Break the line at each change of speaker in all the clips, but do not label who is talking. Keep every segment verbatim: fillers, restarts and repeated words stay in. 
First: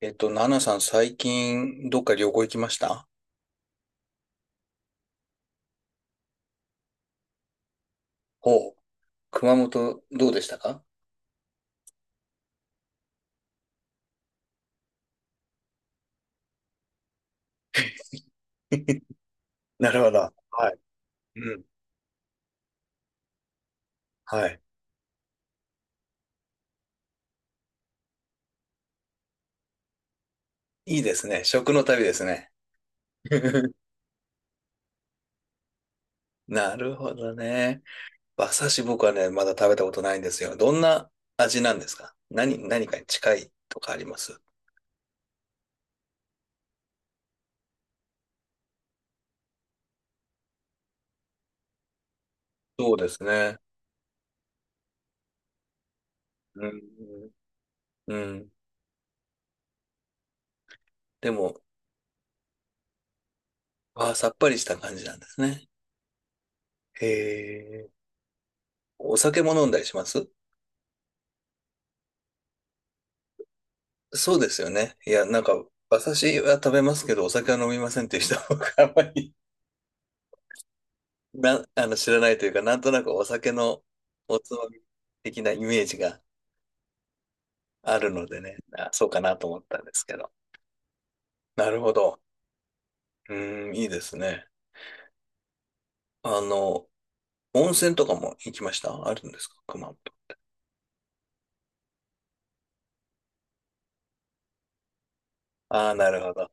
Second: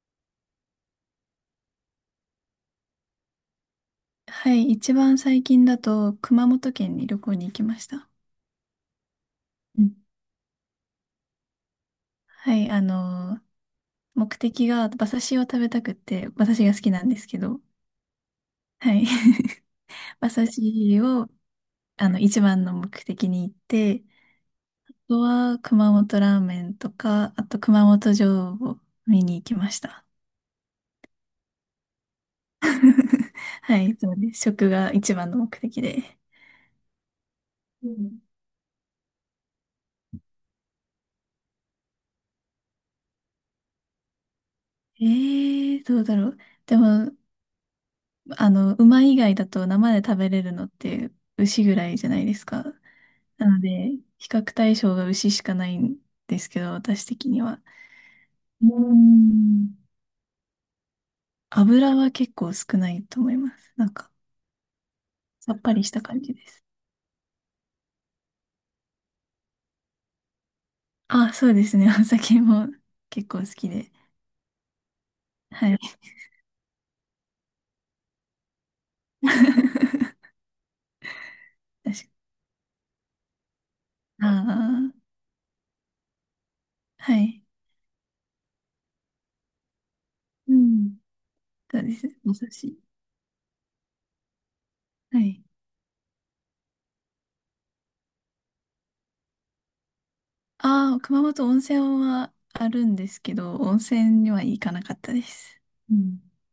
えっと、ナナさん、最近、どっか旅行行きました
はい、一番最近だと熊本県に旅行に行きました。
ほう。熊
う
本、
ん。
どうでしたか
はい、あの目的が馬刺しを食べたくって、馬刺しが好きなんですけど、はい。
なるほ ど。
馬刺
はい。
しを、
うん。
あの、一番の目的に行って、
はい。
あとは熊本ラーメンとか、あと熊本城を見に行きました。
いいですね。食の旅ですね。
はい、そうです。食が一番の目的で。
なるほどね。
うん。
馬刺し僕はね、まだ食べたことないんですよ。どんな味なんですか何、何かに近いとかあります
えー、どうだろう。でも、あの、馬以外だと生で食べれるのって牛ぐらいじゃないですか。
そうです
な
ね。
ので、比較対象が牛しかないんですけ
う
ど、私的
ん。
には。
うん。
うーん
でも、
油は結構少ないと思います。なんか、
あー、さっぱりした感じなんです
さっ
ね。
ぱりした感じです。
へえ。お酒も飲んだりします
あ、そうですね。お酒も結構好きで。
そうですよね。いや、なんか、
はい。
私は食べますけど、お酒は飲みませんっていう人僕あんまり な、あ
確
の、
か。
知らないというか、なんとなくお酒のお
あ
つまみ的なイメージが
あ、はい。
あるのでね、あ、そうかなと思ったんですけど。
うん。
な
そ
る
う
ほ
です。
ど。
お寿司。
うーん、いいですね。
はい。
あの、温泉とかも行きましたあるんですか熊本。
ああ、熊本温泉はあるんですけど、温泉には行かなかったです。
ああ、
う
なる
ん。
ほど。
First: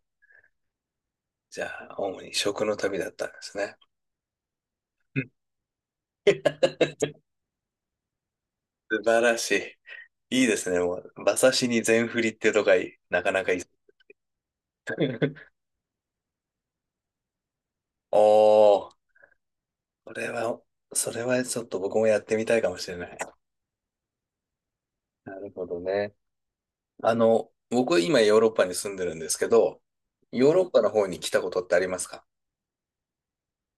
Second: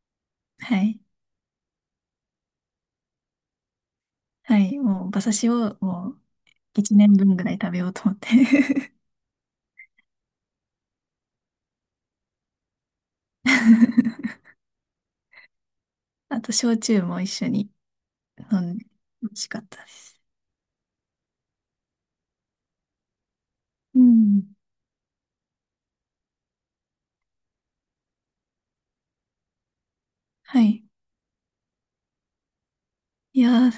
はい。
じゃあ、主に食の旅だったんですね。
はい。もう、
う
馬
ん
刺しをもう、一年 分ぐらい食べようと思って。
素晴らしい。いいですね。バサシに全振りってとかいなかなかいい。
あと、焼酎も一緒に飲んで、
おー。
美味しかったで
そ
す。
れは、それはちょっと僕もやってみたいかもしれない。
うん。
なるほどね。あの、僕今ヨーロッパに住んでるんですけど、ヨー
は
ロッパ
い。
の方に来たことってありますか
いやー、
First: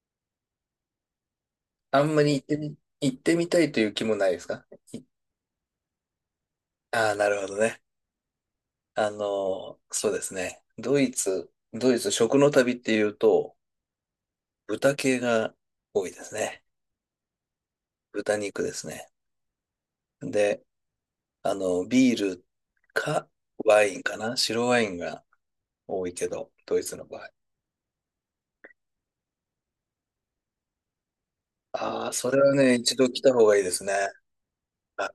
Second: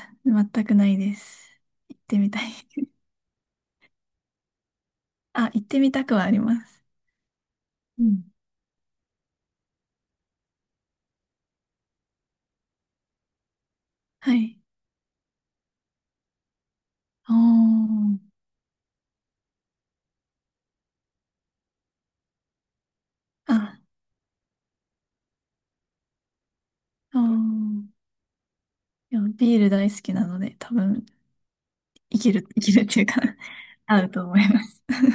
全くないです。行
あ
っ
ん
て
ま
み
り
た
行っ
い。
てみ、行ってみたいという気もないですかい
あ、行ってみたくはあります。
ああ、なるほどね。
うん。
あの、そうですね。ドイツ、ドイツ食の旅っていうと、
はい。
豚系が多いですね。
おー。
豚肉ですね。で、あの、ビールか
あ、
ワインかな白ワインが多いけど、ドイツの
お
場合。
ー。いや、ビール大好きなので、多分、
ああ、
生
そ
き
れ
る、
は
生き
ね、
るっ
一
ていう
度
か
来た 方がいいですね。
合うと思います。
あ、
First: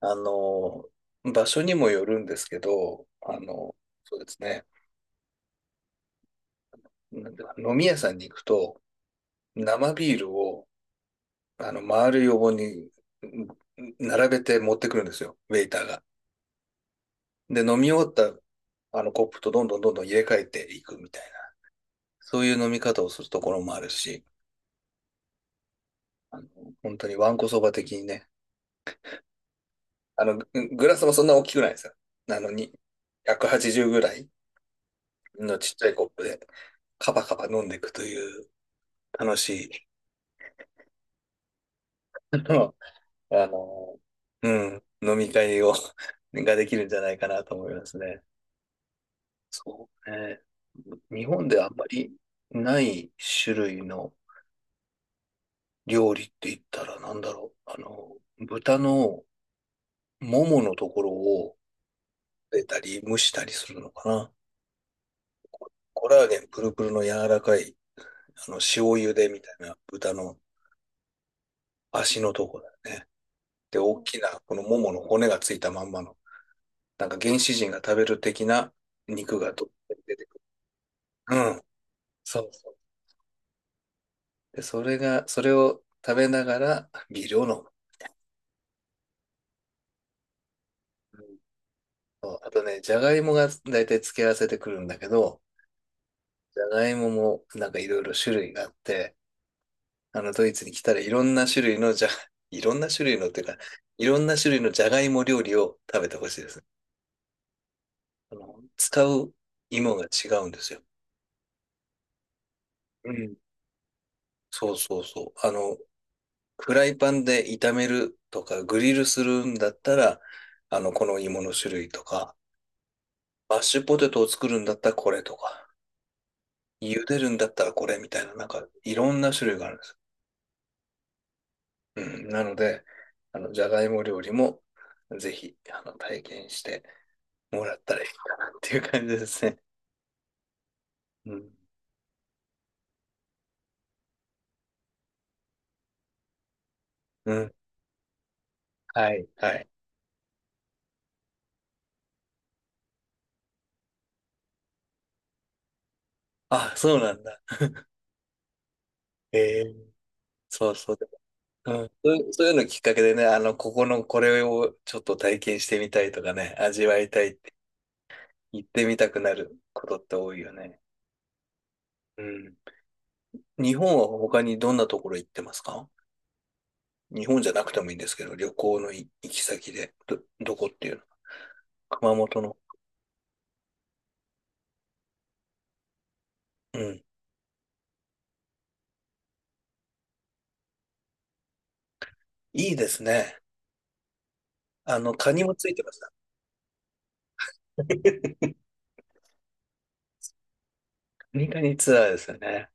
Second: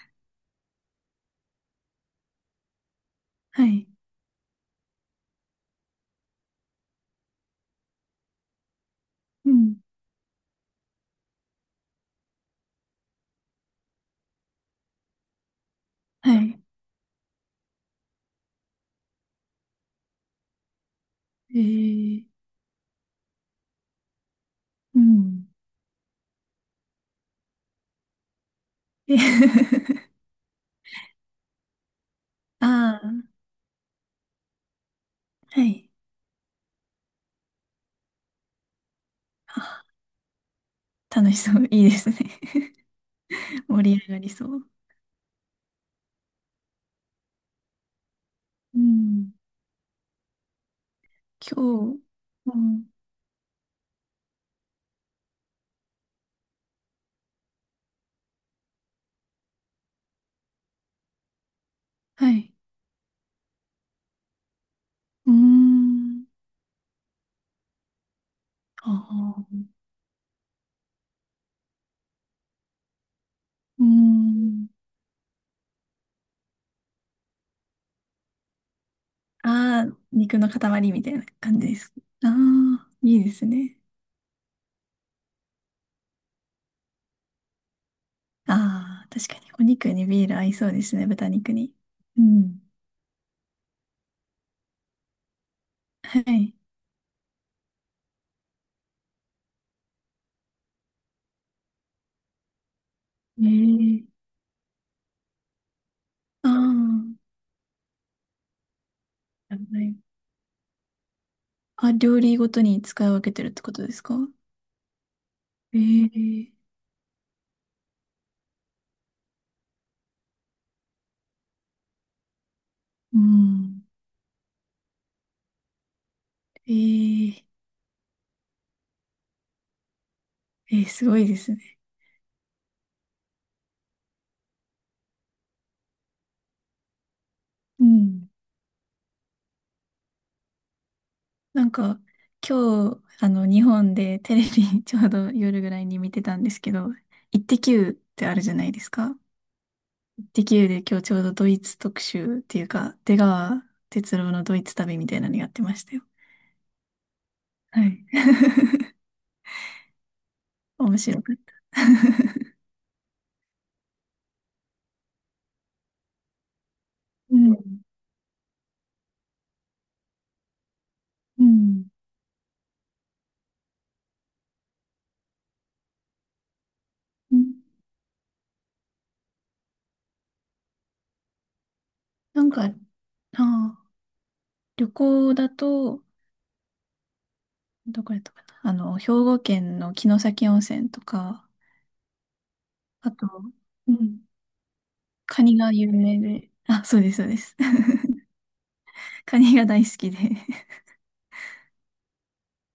あの、場所にもよるんですけど、あ
は
の、
い。
そうですね。なんだ飲み屋さんに行くと、
うん。
生ビールを、あの、丸い横にうん並べて持ってくるんですよ、ウェイターが。
はい。
で、飲み終わった、あの、コップとどんどんどんどん入れ替えていくみたいな、
えー、
そういう飲み方をするところもあるし、
うん。
あの、本当にわんこそば的にね、あの、ググラスもそんな大きくないですよ。あの、に
ああー、
ひゃくはちじゅうぐらい。の
は
ちっちゃ
い。
いコップでカバカバ飲んでいくという楽
あ、
しい、
楽しそう。いいですね。
あの、あ
盛
の
り上がりそ
う
う。
ん、飲み会を ができるんじゃないかなと思いますね。
うん。
そうね。日本であんま
今日、
り
う
な
ん、
い種類の料理って言ったらなんだろう。あの、豚のもものところを
はい。
出たり蒸したりするのかな。
うー
コラ
ん。
ーゲンプルプルの柔らかい、あの、塩
あ
茹でみた
あ、
いな豚の足のとこだよね。で、
うー
大きな、この
ん。
ももの骨がついたまんまの、なんか原始人が食べる的な肉がどっ
あ
と
あ、
出て
肉
くる。
の塊みたいな
う
感
ん。
じです。あ
そうそう。
あ、いいですね。
で、それが、それを食べながらビールを飲む。
ああ、確かにお肉にビール合いそうですね、
う
豚
ん
肉に。う
そうあ
ん。
とね、じゃがいもが大体付け合わせてくるんだけど、
はい。
じゃがいももなんかいろいろ種類があって、あのドイツに来たらいろんな種類のじゃ、いろんな種類のってい
え
うか、い
え。
ろんな種類のじゃがいも料理を食べてほしいで
あ
す。
あ、
あの、使う
なるほど
芋
ね。
が違うんですよ。
あ、料理ごとに使い
う
分け
ん。
てるってことですか？
そうそうそう。あの、
ええ。
フライパンで炒めるとか、グリルするんだったら、あの、この芋の種類とか、
う
マッシ
ん。
ュポテトを作るんだったらこれとか、
え
茹でるん
え。
だったらこれみたいな、なんかいろんな種類があるんです。
えーすごいですね。
うん。なので、あの、じゃがいも料理もぜひ、あの、体験してもらっ
う
たらいい
ん。
かなっていう感じですね。うん。
なんか、今日、あの、日本でテレビ ちょうど夜ぐらいに見てたんですけど、
う
イッ
ん。
テ Q ってあるじゃないです
は
か。
い。はい。
イッテ Q で今日ちょうどドイツ特集っていうか、出川哲朗のドイツ旅みたいなのやってましたよ。
あ、そうなんだ。
はい。
ええそうそ
面
う。
白かった。
うん、そういうそうい うのきっかけでね、あの、ここのこれをちょっと体験してみたいとかね、味わいた
う
い
ん。
行ってみたくなることって多いよね。
うん。
うん。日本は他にどんなところ行ってますか日
う
本
ん。
じゃなくてもいいんですけど、旅行の行き先で、ど、どこっていうの熊本
なん
の。
か、ああ、旅行だと、
うん。
どこやったかな。あの、兵庫県の城崎温泉とか、
いいです
あと、
ね。
うん、
あの、カ
カ
ニも
ニ
つ
が
いてま
有
した。
名で。あ、そうです、そうです。カニが大好きで。
カニカニツアーですよね。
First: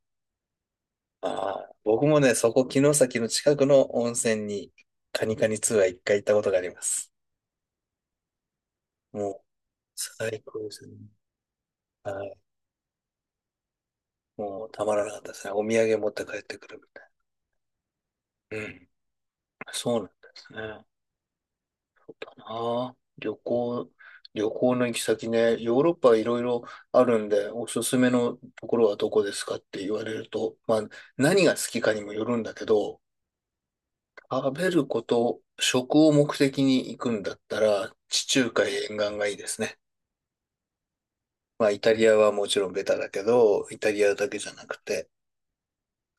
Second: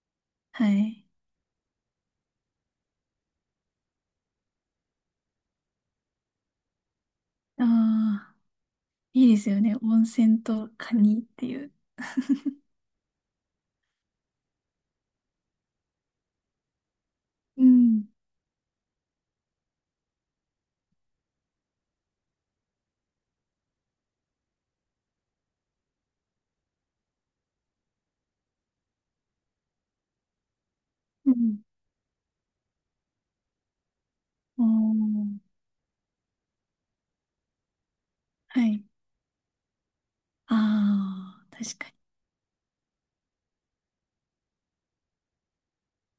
はい。
ああ、僕もね、そこ、城崎の近くの温泉に、カニカニツアー一回行ったことがあります。
ああ、いい
も
で
う、
すよね。温
最
泉
高
と
です
カ
ね。
ニっていう。
はい。もう、たまらなかったですね。お土産持って帰ってくるみたい
うん。
な。うん。そうなんですね。ああ、旅行、旅行の行き先ね、ヨーロッパいろいろあるんで、おすすめのところはどこですかって言われると、まあ、
う
何が好
ん。
きかにもよるんだけど、食
お
べるこ
ー、
と、食を目的に行くんだったら、地中
は
海沿
い。
岸がいいですね。
ああ、
まあ、
確
イ
か
タ
に。
リアはもちろんベタだけど、イタリアだけじゃなくて、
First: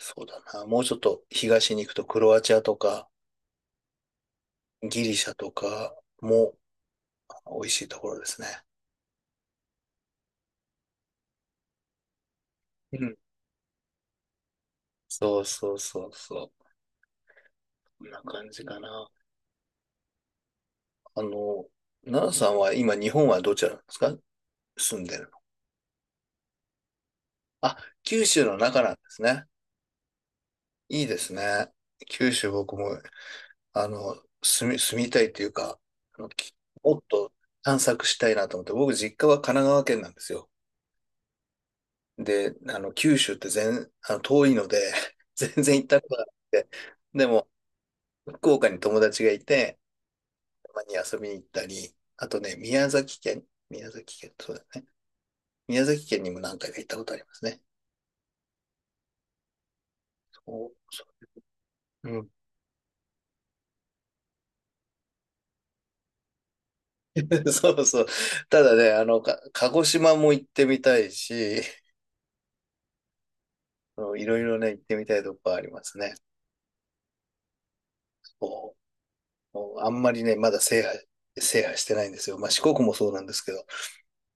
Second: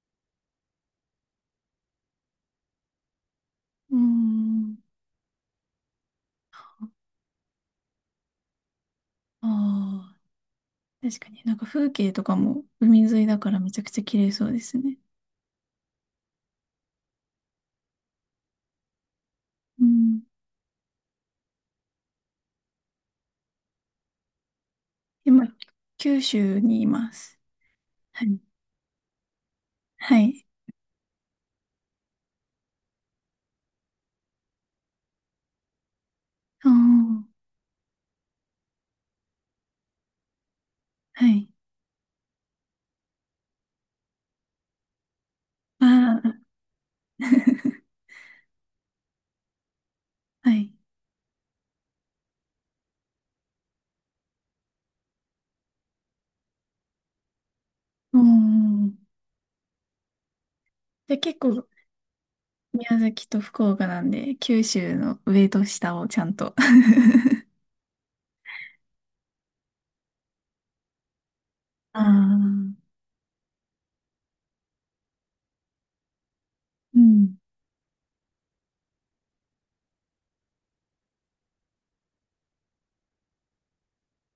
そうだな、もうちょっと東に行くとクロアチアとか、
うん。
ギリシャとかも美味しいところですね。
ああ、確かに。なんか風景とかも
う
海
ん。
沿いだからめちゃくちゃ綺麗そうですね。
そうそうそうそう。こんな感じかな。
うん。
あの、奈良さんは今日本はどちらなんですか住んでるの。
今、九州にいます。
あ、九
はい。
州の中なんですね。
はい。
いいですね。九州僕も、あの、住み、住みたいっていうか、あの、き
あ
もっと
あ、
探索したいなと思って、僕実家は神奈川県なんですよ。
はい。
で、あの、九州って全、あの、遠いので、全然行ったこと
あ
がなく
あ、
て、でも、福岡に友達がいて、
は
た
い。
まに遊びに行ったり、あとね、宮崎県、宮崎県、そうだね。宮崎県にも何回か行ったことありますね。
うん。
そう
で、結構、
うん
宮崎と福岡なんで、九州の上と下をちゃんと。
そうそう。ただね、あの、か鹿児島も行ってみたいし、
ああ、
いろいろね、行ってみたいとこありますね。
うん。
そうもうあんまりね、まだ制覇、制覇してないんですよ。まあ、四国もそうなんですけど、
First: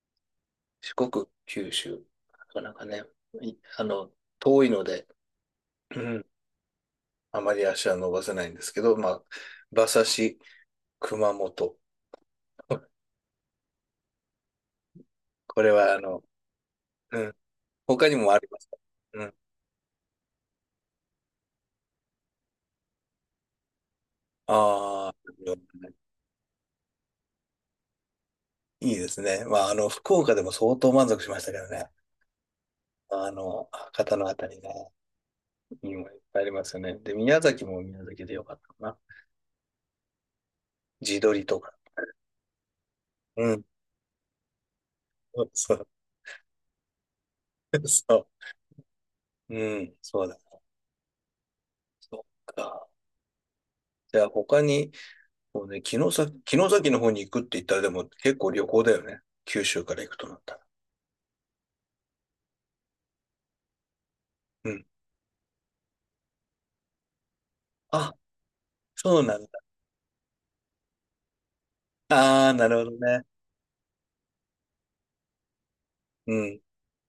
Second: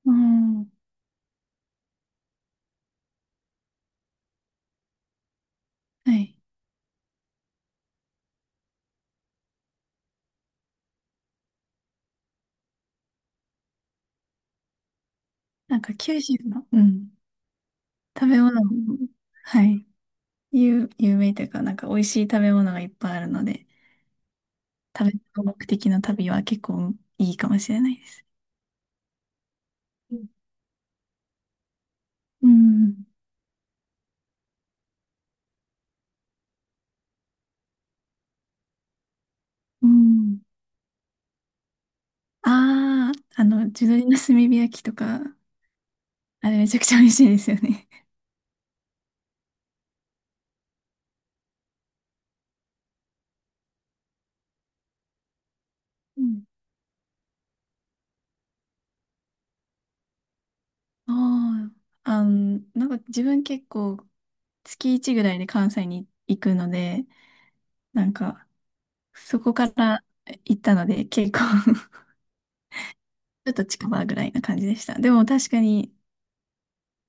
うん。
四国、九州、なかなかね、あの、遠いので、う
は
ん
い。
あまり足は伸ばせないんですけど、まあ、馬刺し、熊本。これ
なんか
は、あ
九
の、
州の、うん。
うん、他に
食
もあ
べ
りま
物
す。
も、
うん
はい。有、有名というか、なんか美味しい食べ物がいっぱいあるので、
あ
食
あ、
べ物目的の旅は結構いいかもしれないです。
いいですね。まあ、あの、福
う
岡でも相当満足しましたけどね。
ん。
まあの、博多のあたりね、いいもんいっぱいありますよね。で、宮崎も宮崎でよかったかな。
うん。
地鶏とか。
ああー、
う
あ
ん。
の、地鶏の炭火焼きとか、
そう。
あれめちゃくちゃ美味しいですよね。
そう。うん。そうだ。そっか。じゃあ、他に、こうね、城
う
崎、
ん。
城崎の方に行くって言ったら、でも結構旅行だよね。九州から行くとなったら。
ああ、あの、なんか自分結構
うん。
月いちぐらいで関西に行くので、な
あ、
んか
そうな
そ
んだ。
こから行ったので結構
ああ、なるほどね。
ちょっと近場ぐらいな感じでした。でも確かに
うん。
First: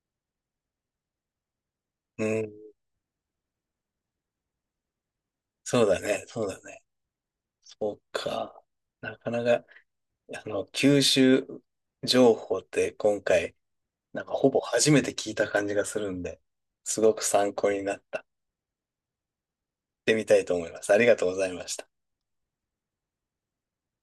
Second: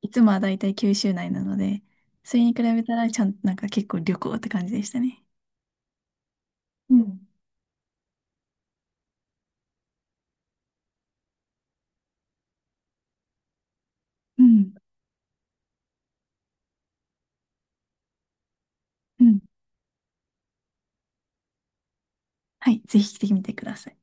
いつもはだいたい九州内なので、
う
それ
ん。
に比べたらちゃん、なんか結構旅行って感じでしたね。
そうだね。そうだね。
うん。
そうか。なかなか。あの、吸収情報って今回、なんか
う
ほぼ
ん、
初めて聞いた感じがするんで、すごく参考になった。や
うん。
ってみたいと思います。ありがとうございました。
はい、ぜひ来てみてください。